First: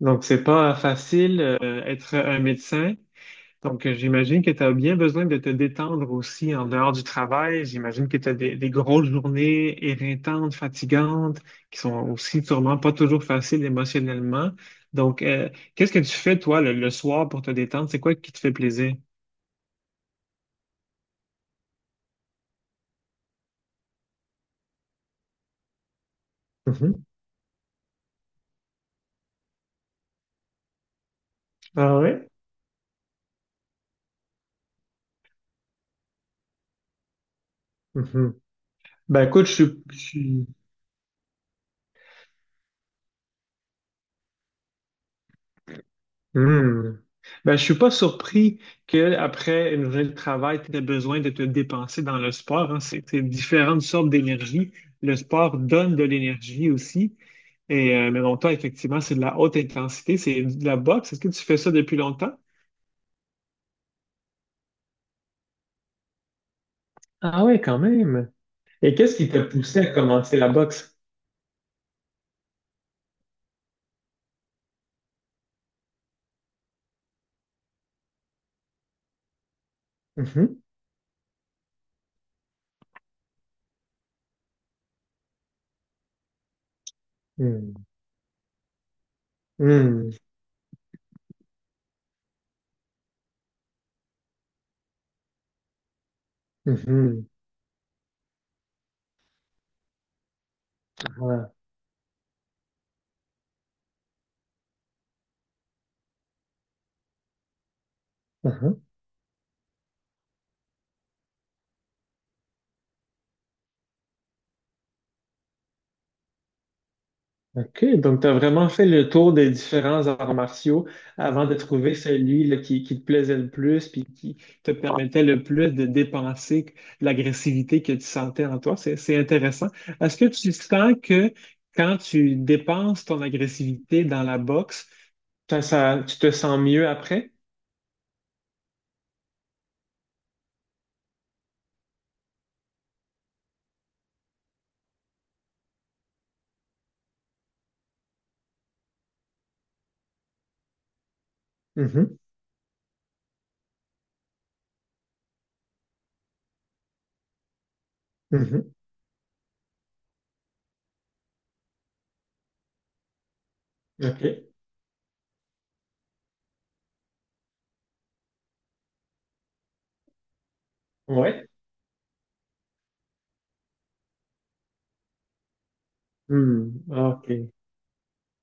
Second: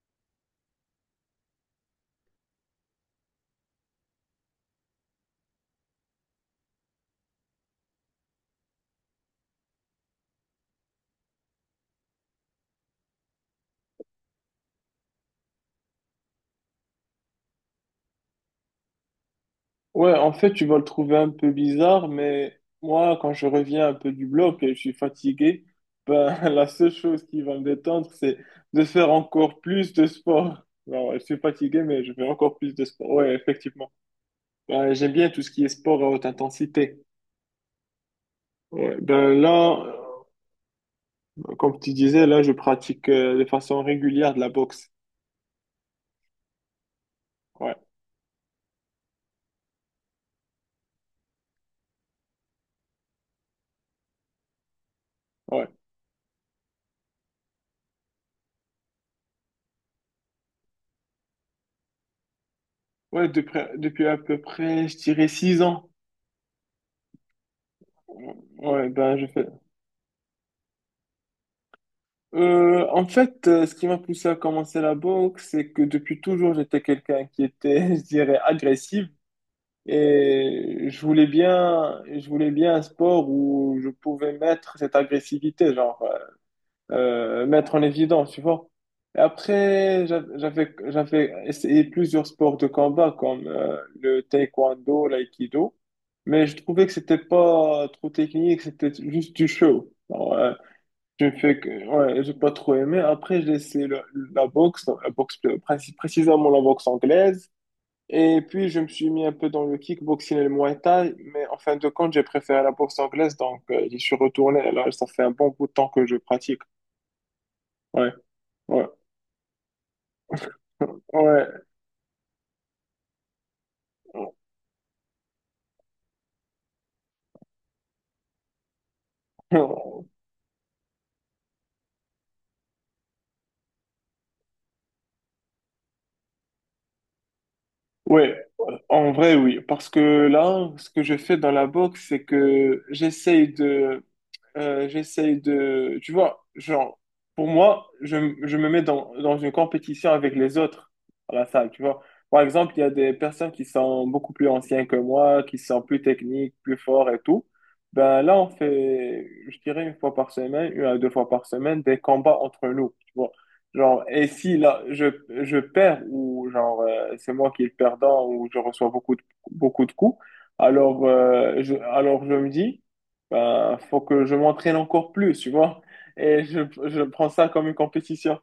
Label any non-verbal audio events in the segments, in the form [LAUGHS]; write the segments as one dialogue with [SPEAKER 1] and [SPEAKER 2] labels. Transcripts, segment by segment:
[SPEAKER 1] Donc, c'est pas facile, être un médecin. Donc, j'imagine que tu as bien besoin de te détendre aussi en dehors du travail. J'imagine que tu as des grosses journées éreintantes, fatigantes, qui sont aussi sûrement pas toujours faciles émotionnellement. Donc, qu'est-ce que tu fais, toi, le soir pour te détendre? C'est quoi qui te fait plaisir?
[SPEAKER 2] Ouais, en fait, tu vas le trouver un peu bizarre, mais moi, quand je reviens un peu du bloc et je suis fatigué, ben, [LAUGHS] la seule
[SPEAKER 1] Mhm.
[SPEAKER 2] chose qui va me détendre, c'est de faire encore plus de sport. Alors, je suis fatigué,
[SPEAKER 1] Ah
[SPEAKER 2] mais je fais
[SPEAKER 1] ouais?
[SPEAKER 2] encore plus de sport. Ouais, effectivement. Ben, j'aime bien tout ce qui est sport à haute intensité.
[SPEAKER 1] Mhm.
[SPEAKER 2] Ouais,
[SPEAKER 1] Ben
[SPEAKER 2] ben
[SPEAKER 1] écoute,
[SPEAKER 2] là, comme tu disais, là, je pratique de façon régulière de la boxe.
[SPEAKER 1] Hmm. Ben, je
[SPEAKER 2] Ouais,
[SPEAKER 1] suis pas surpris qu'après une journée de travail, tu aies besoin de te dépenser dans le sport, hein. C'est différentes sortes d'énergie. Le sport
[SPEAKER 2] ouais.
[SPEAKER 1] donne de l'énergie aussi. Et, mais bon, toi, effectivement, c'est de la haute intensité, c'est de la boxe. Est-ce que tu fais ça depuis longtemps?
[SPEAKER 2] Ouais, depuis à peu près, je dirais 6 ans.
[SPEAKER 1] Ah oui, quand même.
[SPEAKER 2] Ouais,
[SPEAKER 1] Et qu'est-ce
[SPEAKER 2] ben, je
[SPEAKER 1] qui t'a
[SPEAKER 2] fais,
[SPEAKER 1] poussé à commencer la boxe?
[SPEAKER 2] En fait, ce qui m'a poussé à commencer la boxe, c'est que depuis toujours, j'étais quelqu'un qui était, [LAUGHS] je dirais, agressif
[SPEAKER 1] Mhm.
[SPEAKER 2] et je voulais bien un sport où je pouvais mettre cette agressivité,
[SPEAKER 1] Hmm.
[SPEAKER 2] mettre en évidence, tu vois. Et après,
[SPEAKER 1] Hmm.
[SPEAKER 2] j'avais essayé plusieurs sports de combat comme le taekwondo, l'aïkido, mais je trouvais que c'était
[SPEAKER 1] Mhm.
[SPEAKER 2] pas trop technique, c'était juste du show. J'ai fait que, ouais, j'ai pas trop aimé. Après, la boxe, précisément la boxe anglaise. Et puis, je
[SPEAKER 1] Ah.
[SPEAKER 2] me suis mis un peu dans le kickboxing et le muay thai. Mais en fin de compte, j'ai préféré la boxe anglaise. Donc, j'y suis retourné. Et là, ça fait un bon bout de temps que je pratique.
[SPEAKER 1] OK,
[SPEAKER 2] Ouais,
[SPEAKER 1] donc tu as vraiment fait
[SPEAKER 2] ouais,
[SPEAKER 1] le tour des différents arts martiaux
[SPEAKER 2] [LAUGHS] ouais.
[SPEAKER 1] avant de trouver celui là, qui te plaisait le plus puis qui te permettait le plus de dépenser l'agressivité que tu sentais en toi. C'est intéressant. Est-ce que tu sens que quand tu dépenses ton agressivité dans la boxe, tu te sens mieux après?
[SPEAKER 2] Ouais, en vrai, oui. Parce que là, ce que je fais dans la boxe, c'est que j'essaye de... Tu vois, genre, pour moi, je me mets dans une compétition avec les autres à la salle, tu vois.
[SPEAKER 1] Mhm,
[SPEAKER 2] Par exemple, il y a des personnes qui sont beaucoup plus anciennes que moi, qui sont plus techniques, plus forts et tout. Ben là, on
[SPEAKER 1] mhm.
[SPEAKER 2] fait, je dirais, une fois par semaine, une à deux fois par semaine, des combats entre nous, tu vois. Genre,
[SPEAKER 1] OK.
[SPEAKER 2] et si là, je perds ou c'est moi qui est le perdant ou je reçois beaucoup de coups,
[SPEAKER 1] Ouais.
[SPEAKER 2] alors je me dis... Ben, faut que je m'entraîne encore plus, tu vois. Et je,
[SPEAKER 1] Hmm,
[SPEAKER 2] je prends ça
[SPEAKER 1] OK.
[SPEAKER 2] comme une compétition.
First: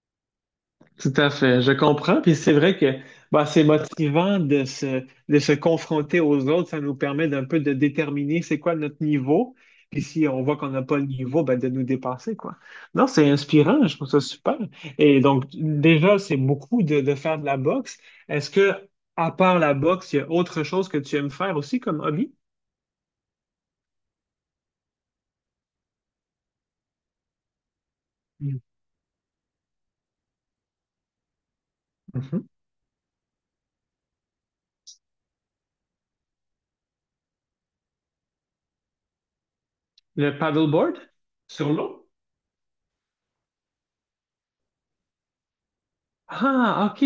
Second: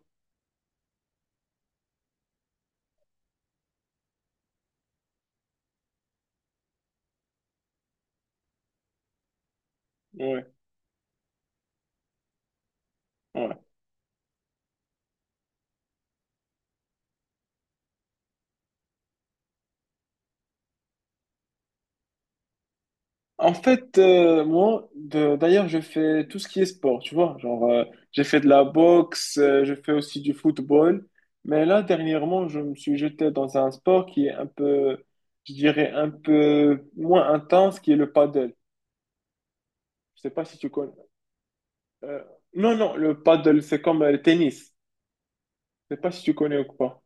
[SPEAKER 1] Tout à fait, je comprends. Puis c'est vrai que bah, c'est motivant de se confronter aux autres. Ça nous permet d'un peu de déterminer c'est quoi notre niveau. Puis si on
[SPEAKER 2] Ouais,
[SPEAKER 1] voit qu'on n'a pas le niveau, ben, de nous dépasser, quoi. Non, c'est
[SPEAKER 2] ouais.
[SPEAKER 1] inspirant, je trouve ça super. Et donc, déjà, c'est beaucoup de faire de la boxe. Est-ce que, à part la boxe, il y a autre chose que tu aimes faire aussi comme hobby?
[SPEAKER 2] En fait, d'ailleurs, je fais tout ce qui est sport, tu vois. J'ai fait de la boxe, je fais aussi du football. Mais là, dernièrement,
[SPEAKER 1] Mhm.
[SPEAKER 2] je me suis jeté dans un sport qui est un peu, je dirais, un peu moins intense, qui est le paddle. Je sais
[SPEAKER 1] Le
[SPEAKER 2] pas si tu connais.
[SPEAKER 1] paddleboard sur l'eau?
[SPEAKER 2] Euh, non, non, le paddle, c'est comme le tennis. Je sais pas si tu connais ou
[SPEAKER 1] Ah,
[SPEAKER 2] pas.
[SPEAKER 1] OK.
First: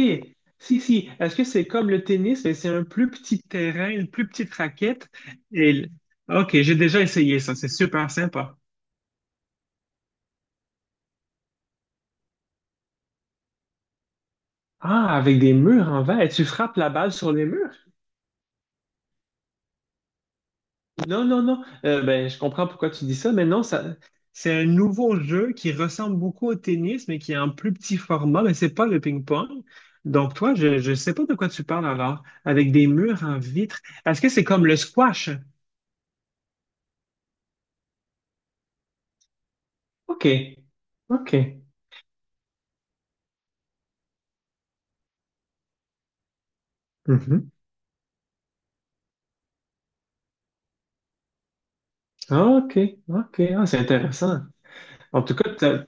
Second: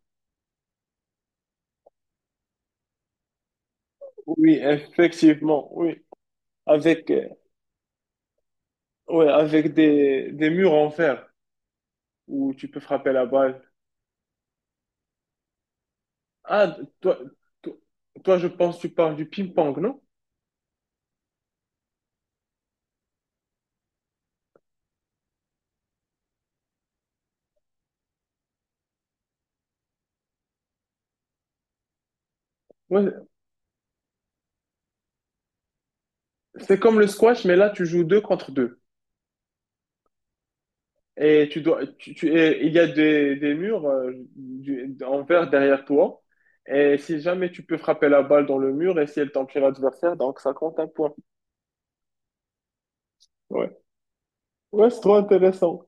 [SPEAKER 1] Si, si. Est-ce que c'est comme le tennis, mais c'est un plus petit terrain, une plus petite
[SPEAKER 2] Oui,
[SPEAKER 1] raquette?
[SPEAKER 2] effectivement,
[SPEAKER 1] Et... l-
[SPEAKER 2] oui.
[SPEAKER 1] OK, j'ai déjà
[SPEAKER 2] Avec, euh,
[SPEAKER 1] essayé ça. C'est super sympa.
[SPEAKER 2] ouais, avec des murs en fer où tu peux frapper la balle.
[SPEAKER 1] Ah, avec des murs en verre. Et tu
[SPEAKER 2] Ah,
[SPEAKER 1] frappes la balle sur les
[SPEAKER 2] toi,
[SPEAKER 1] murs?
[SPEAKER 2] toi, je pense que tu parles du ping-pong, non?
[SPEAKER 1] Non, non, non. Ben, je comprends pourquoi tu dis ça, mais non, ça, c'est un nouveau jeu qui ressemble beaucoup au tennis, mais qui est en plus petit format, mais c'est pas le ping-pong. Donc, toi, je ne sais pas de quoi tu parles alors, avec des murs
[SPEAKER 2] Ouais,
[SPEAKER 1] en vitre. Est-ce que c'est comme le squash?
[SPEAKER 2] c'est comme le squash, mais là, tu joues deux contre deux.
[SPEAKER 1] OK.
[SPEAKER 2] Et tu
[SPEAKER 1] OK.
[SPEAKER 2] dois, tu- et il y a des murs en verre derrière toi. Et si
[SPEAKER 1] Mhm.
[SPEAKER 2] jamais tu peux frapper la balle dans le mur et si elle tombe chez l'adversaire, donc ça compte un point.
[SPEAKER 1] Ah, OK, OK, ah,
[SPEAKER 2] Ouais,
[SPEAKER 1] c'est intéressant.
[SPEAKER 2] ouais, c'est trop
[SPEAKER 1] En tout cas,
[SPEAKER 2] intéressant.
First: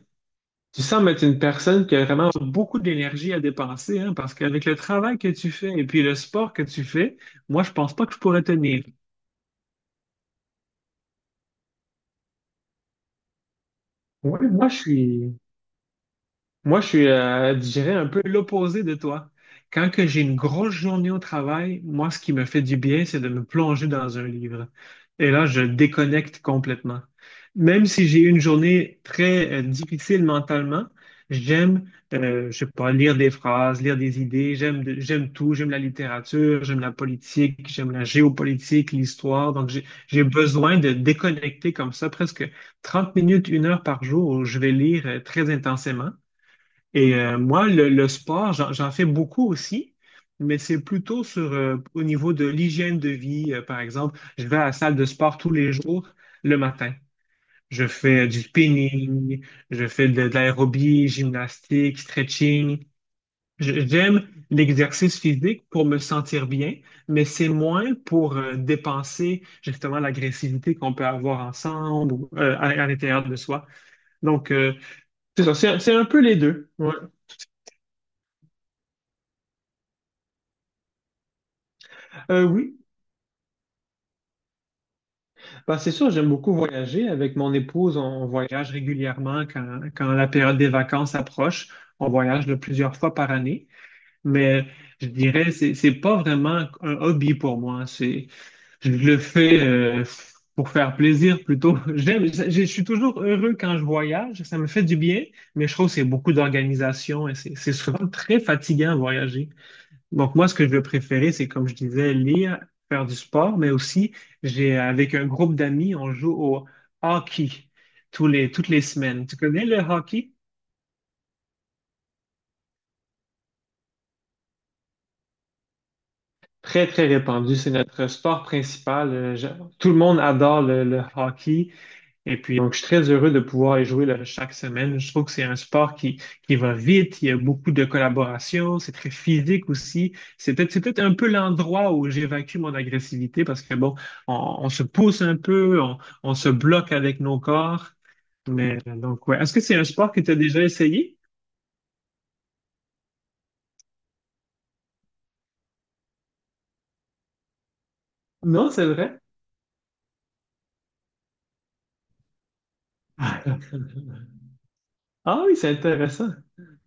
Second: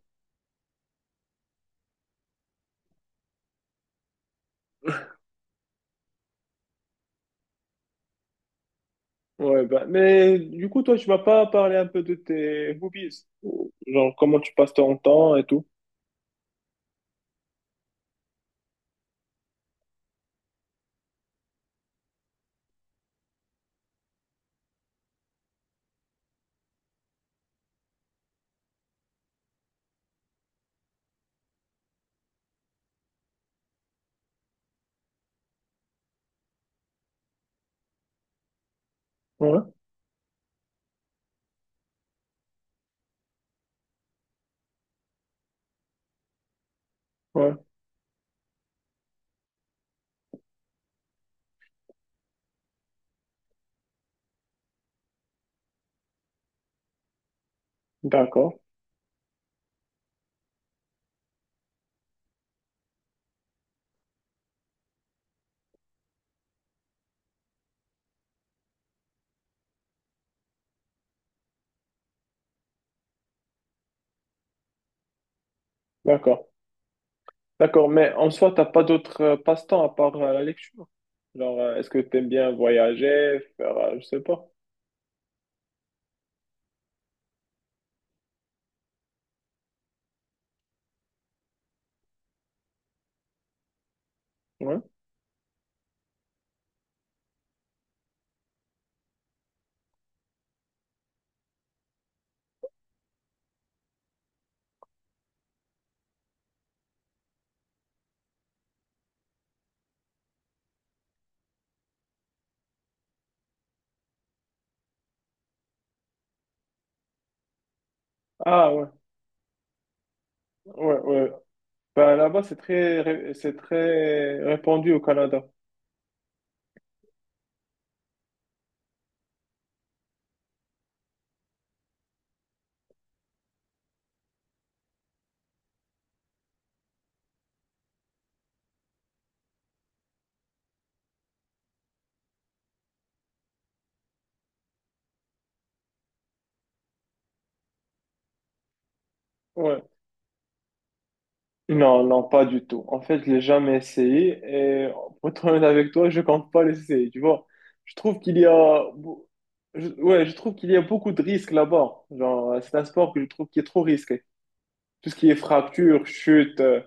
[SPEAKER 1] tu sembles être une personne qui a vraiment beaucoup d'énergie à dépenser, hein, parce qu'avec le travail que tu fais et puis le sport que tu fais, moi, je pense pas que je pourrais tenir.
[SPEAKER 2] Ouais, bah, mais du coup, toi, tu vas pas parler un peu de tes hobbies, genre
[SPEAKER 1] Oui,
[SPEAKER 2] comment tu
[SPEAKER 1] moi,
[SPEAKER 2] passes
[SPEAKER 1] je
[SPEAKER 2] ton temps
[SPEAKER 1] suis,
[SPEAKER 2] et tout.
[SPEAKER 1] Moi, je suis, je dirais, un peu l'opposé de toi. Quand que j'ai une grosse journée au travail, moi, ce qui me fait du bien, c'est de me plonger dans un livre. Et là, je déconnecte complètement. Même si j'ai eu une journée très, difficile mentalement, je sais pas, lire des phrases, lire des idées, j'aime tout, j'aime la littérature, j'aime la politique, j'aime la géopolitique, l'histoire.
[SPEAKER 2] Ouais,
[SPEAKER 1] Donc, j'ai besoin de déconnecter comme ça presque 30 minutes, une heure par jour où je vais lire, très intensément. Et
[SPEAKER 2] ouais,
[SPEAKER 1] moi, le sport, j'en fais beaucoup aussi, mais c'est plutôt sur, au niveau de l'hygiène de vie. Par exemple, je vais à la salle de sport tous les jours le matin. Je fais du
[SPEAKER 2] d'accord,
[SPEAKER 1] spinning, je fais de l'aérobie, gymnastique, stretching. J'aime l'exercice physique pour me sentir bien, mais c'est moins pour dépenser justement l'agressivité qu'on peut avoir ensemble ou à l'intérieur de soi. Donc, c'est ça, c'est un peu les
[SPEAKER 2] d'accord,
[SPEAKER 1] deux. Ouais.
[SPEAKER 2] d'accord. Mais en soi, t'as pas d'autres passe-temps à part la lecture. Genre, est-ce que t'aimes
[SPEAKER 1] Euh,
[SPEAKER 2] bien
[SPEAKER 1] oui,
[SPEAKER 2] voyager, faire, je sais pas.
[SPEAKER 1] Ben, c'est sûr, j'aime beaucoup voyager. Avec mon épouse, on voyage régulièrement quand la période des vacances approche. On voyage de plusieurs fois par année. Mais
[SPEAKER 2] Ouais.
[SPEAKER 1] je dirais, c'est pas vraiment un hobby pour moi. C'est, je le fais pour faire plaisir plutôt. [LAUGHS] Je suis toujours heureux quand je voyage. Ça me fait du bien, mais je trouve que c'est beaucoup d'organisation et c'est souvent très fatigant à voyager. Donc moi, ce que je vais préférer, c'est comme je disais, lire, faire du sport, mais aussi, j'ai avec un groupe d'amis, on joue au hockey toutes
[SPEAKER 2] Ah
[SPEAKER 1] les
[SPEAKER 2] ouais,
[SPEAKER 1] semaines. Tu connais le hockey?
[SPEAKER 2] ouais, ouais, Ben, là-bas, c'est très répandu au Canada.
[SPEAKER 1] Très, très répandu. C'est notre sport principal. Tout le monde adore le hockey. Et puis, donc, je suis très heureux de pouvoir y jouer là, chaque semaine. Je trouve que c'est un sport qui va vite, il y a beaucoup de collaboration, c'est très physique aussi. C'est peut-être un peu l'endroit où j'évacue mon agressivité parce que, bon, on, on se pousse un peu, on se bloque avec nos corps. Mais donc, ouais. Est-ce que c'est
[SPEAKER 2] Ouais.
[SPEAKER 1] un sport que tu as déjà essayé?
[SPEAKER 2] Non, non, pas du tout. En fait, je l'ai jamais essayé et pour être honnête avec toi, je compte pas l'essayer, tu vois. Je trouve qu'il y
[SPEAKER 1] Non,
[SPEAKER 2] a,
[SPEAKER 1] c'est vrai.
[SPEAKER 2] beau- je- ouais, je trouve qu'il y a beaucoup de risques là-bas. Genre, c'est un sport que je trouve qui est trop
[SPEAKER 1] [LAUGHS]
[SPEAKER 2] risqué. Tout ce qui est
[SPEAKER 1] Ah oui, c'est
[SPEAKER 2] fracture,
[SPEAKER 1] intéressant.
[SPEAKER 2] chute,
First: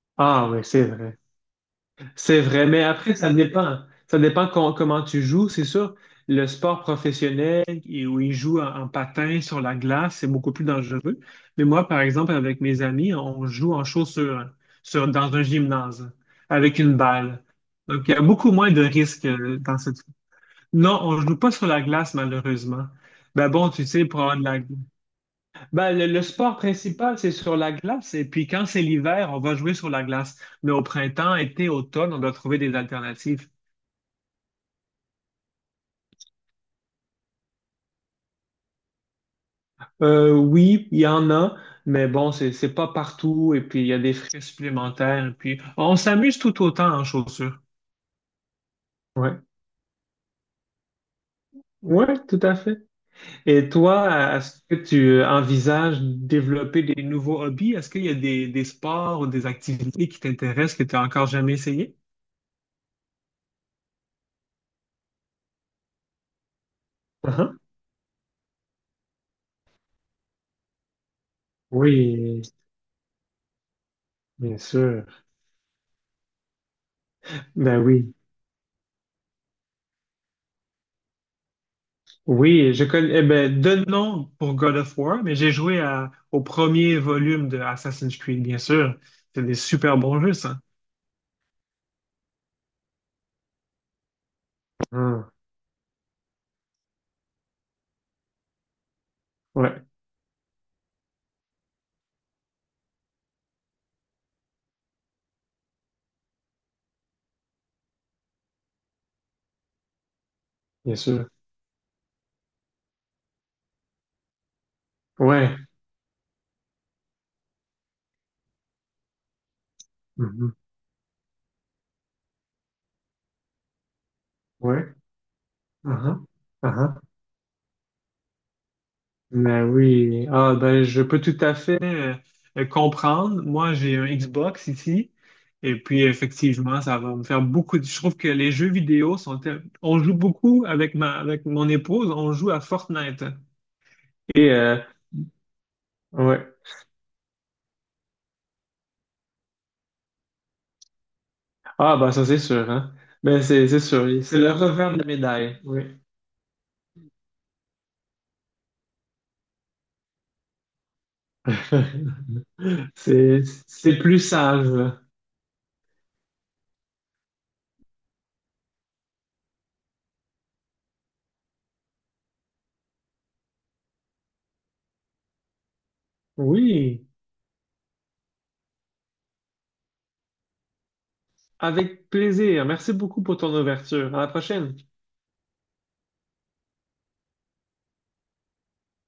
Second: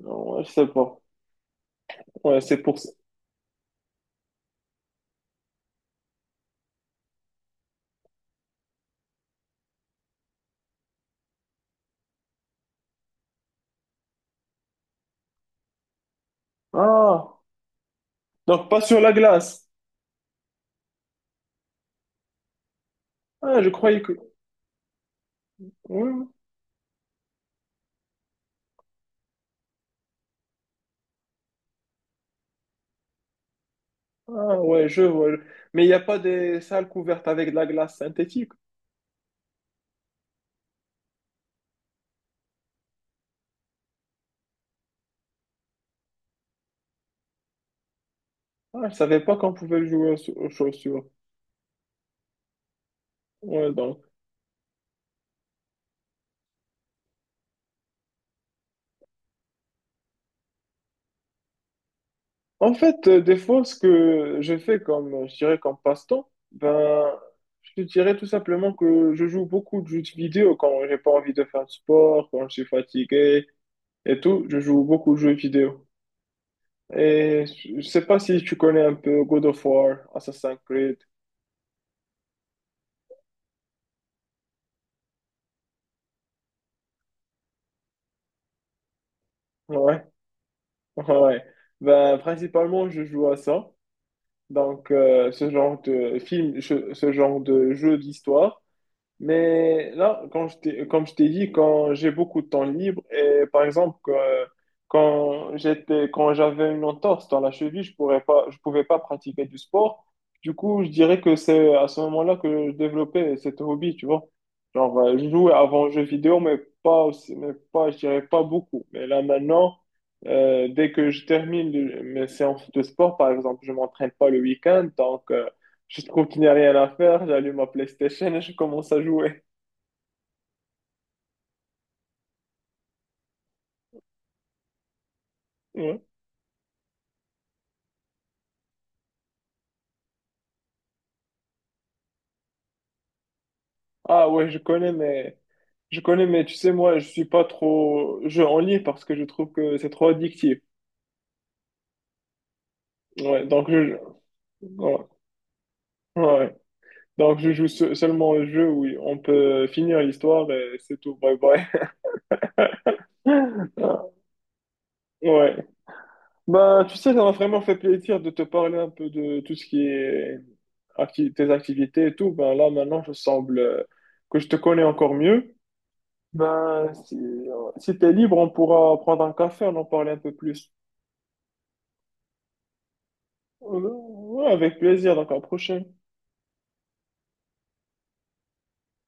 [SPEAKER 2] non, ouais,
[SPEAKER 1] Ah
[SPEAKER 2] je
[SPEAKER 1] oui,
[SPEAKER 2] sais
[SPEAKER 1] c'est
[SPEAKER 2] pas.
[SPEAKER 1] vrai.
[SPEAKER 2] Ouais,
[SPEAKER 1] C'est
[SPEAKER 2] c'est
[SPEAKER 1] vrai,
[SPEAKER 2] pour
[SPEAKER 1] mais
[SPEAKER 2] ça.
[SPEAKER 1] après, ça dépend. Ça dépend comment tu joues, c'est sûr. Le sport professionnel, et où ils jouent en, en patin sur la glace, c'est beaucoup plus dangereux. Mais moi, par exemple, avec mes amis, on joue en chaussures, sur, dans un gymnase, avec une
[SPEAKER 2] Ah,
[SPEAKER 1] balle. Donc, il y a beaucoup
[SPEAKER 2] donc
[SPEAKER 1] moins
[SPEAKER 2] pas
[SPEAKER 1] de
[SPEAKER 2] sur la
[SPEAKER 1] risques
[SPEAKER 2] glace.
[SPEAKER 1] dans cette... Non, on ne joue pas sur la glace, malheureusement. Ben
[SPEAKER 2] Ah, je
[SPEAKER 1] bon, tu
[SPEAKER 2] croyais
[SPEAKER 1] sais,
[SPEAKER 2] que.
[SPEAKER 1] pour avoir de la ben,
[SPEAKER 2] Ouais,
[SPEAKER 1] le,
[SPEAKER 2] ouais.
[SPEAKER 1] le sport principal, c'est sur la glace. Et puis quand c'est l'hiver, on va jouer sur la glace. Mais au printemps, été, automne, on doit trouver des alternatives.
[SPEAKER 2] Ah, ouais, je vois. Mais il n'y a pas des salles couvertes avec de la glace synthétique.
[SPEAKER 1] Oui, il y en a, mais bon, c'est pas partout. Et puis il y a des frais supplémentaires. Et puis on s'amuse tout autant en chaussures.
[SPEAKER 2] Ah, je savais pas
[SPEAKER 1] Ouais.
[SPEAKER 2] qu'on pouvait jouer aux chaussures.
[SPEAKER 1] Ouais, tout à fait. Et
[SPEAKER 2] Ouais, donc.
[SPEAKER 1] toi, est-ce que tu envisages développer des nouveaux hobbies? Est-ce qu'il y a des sports ou des activités qui t'intéressent que tu n'as encore jamais essayé?
[SPEAKER 2] En fait, des fois, ce que je fais comme, je dirais, comme passe-temps, ben,
[SPEAKER 1] Uh-huh.
[SPEAKER 2] je te dirais tout simplement que je joue beaucoup de jeux de vidéo quand j'ai pas envie de faire de sport,
[SPEAKER 1] Oui,
[SPEAKER 2] quand je suis fatigué et tout.
[SPEAKER 1] bien
[SPEAKER 2] Je joue
[SPEAKER 1] sûr.
[SPEAKER 2] beaucoup de jeux vidéo. Et
[SPEAKER 1] Ben
[SPEAKER 2] je sais
[SPEAKER 1] oui.
[SPEAKER 2] pas si tu connais un peu God of War, Assassin's Creed.
[SPEAKER 1] Oui, je connais, eh ben, de nom pour God of War, mais au premier volume de Assassin's Creed, bien sûr. C'est des super
[SPEAKER 2] Ouais,
[SPEAKER 1] bons jeux, ça.
[SPEAKER 2] [LAUGHS] ouais. Ben, principalement, je joue à ça. Donc,
[SPEAKER 1] Ah,
[SPEAKER 2] ce genre de jeu d'histoire.
[SPEAKER 1] ouais,
[SPEAKER 2] Mais là, comme je t'ai dit, quand j'ai beaucoup de temps libre et quand quand j'avais une entorse dans la cheville, je pouvais pas pratiquer du sport. Du coup, je
[SPEAKER 1] bien
[SPEAKER 2] dirais
[SPEAKER 1] sûr.
[SPEAKER 2] que c'est à ce moment-là que je développais cet hobby, tu vois. Genre, je jouais
[SPEAKER 1] Ouais.
[SPEAKER 2] avant aux jeux vidéo, mais pas aussi, mais pas, je dirais pas beaucoup. Mais là maintenant,
[SPEAKER 1] Mhm.
[SPEAKER 2] dès que je termine mes séances de sport, par exemple, je m'entraîne pas le week-end,
[SPEAKER 1] Ouais.
[SPEAKER 2] je
[SPEAKER 1] Aha,
[SPEAKER 2] trouve qu'il n'y a rien à
[SPEAKER 1] aha.
[SPEAKER 2] faire, j'allume ma PlayStation et je commence à jouer.
[SPEAKER 1] Ben oui. Ah, ben, je peux tout à fait comprendre. Moi, j'ai un Xbox ici. Et
[SPEAKER 2] Ouais.
[SPEAKER 1] puis, effectivement, ça va me faire Je trouve que les jeux vidéo sont. On joue beaucoup avec ma, avec mon épouse. On joue à Fortnite.
[SPEAKER 2] Ah ouais,
[SPEAKER 1] Et,
[SPEAKER 2] je connais, mais je connais, mais tu
[SPEAKER 1] ouais.
[SPEAKER 2] sais, moi, je suis pas trop jeu en ligne parce que je trouve que c'est trop addictif.
[SPEAKER 1] Ah, bah ça c'est sûr, hein. Mais
[SPEAKER 2] Ouais,
[SPEAKER 1] c'est
[SPEAKER 2] donc
[SPEAKER 1] c'est
[SPEAKER 2] je
[SPEAKER 1] sûr, c'est le revers de la
[SPEAKER 2] ouais,
[SPEAKER 1] médaille, oui.
[SPEAKER 2] ouais. Donc je joue seulement au jeu où on peut finir l'histoire et c'est tout. Bye bye.
[SPEAKER 1] [LAUGHS] C'est
[SPEAKER 2] Ah,
[SPEAKER 1] plus sage.
[SPEAKER 2] ouais. Bah, tu sais, ça m'a vraiment fait plaisir de te parler un peu de tout ce qui est tes activités et tout. Ben là, maintenant, je semble que je te connais encore mieux. Ben,
[SPEAKER 1] Oui,
[SPEAKER 2] si t'es libre, on pourra prendre un café, on en parle un peu plus.
[SPEAKER 1] avec plaisir. Merci beaucoup pour ton
[SPEAKER 2] Euh,
[SPEAKER 1] ouverture. À la
[SPEAKER 2] Ouais,
[SPEAKER 1] prochaine.
[SPEAKER 2] avec plaisir, donc à la prochaine.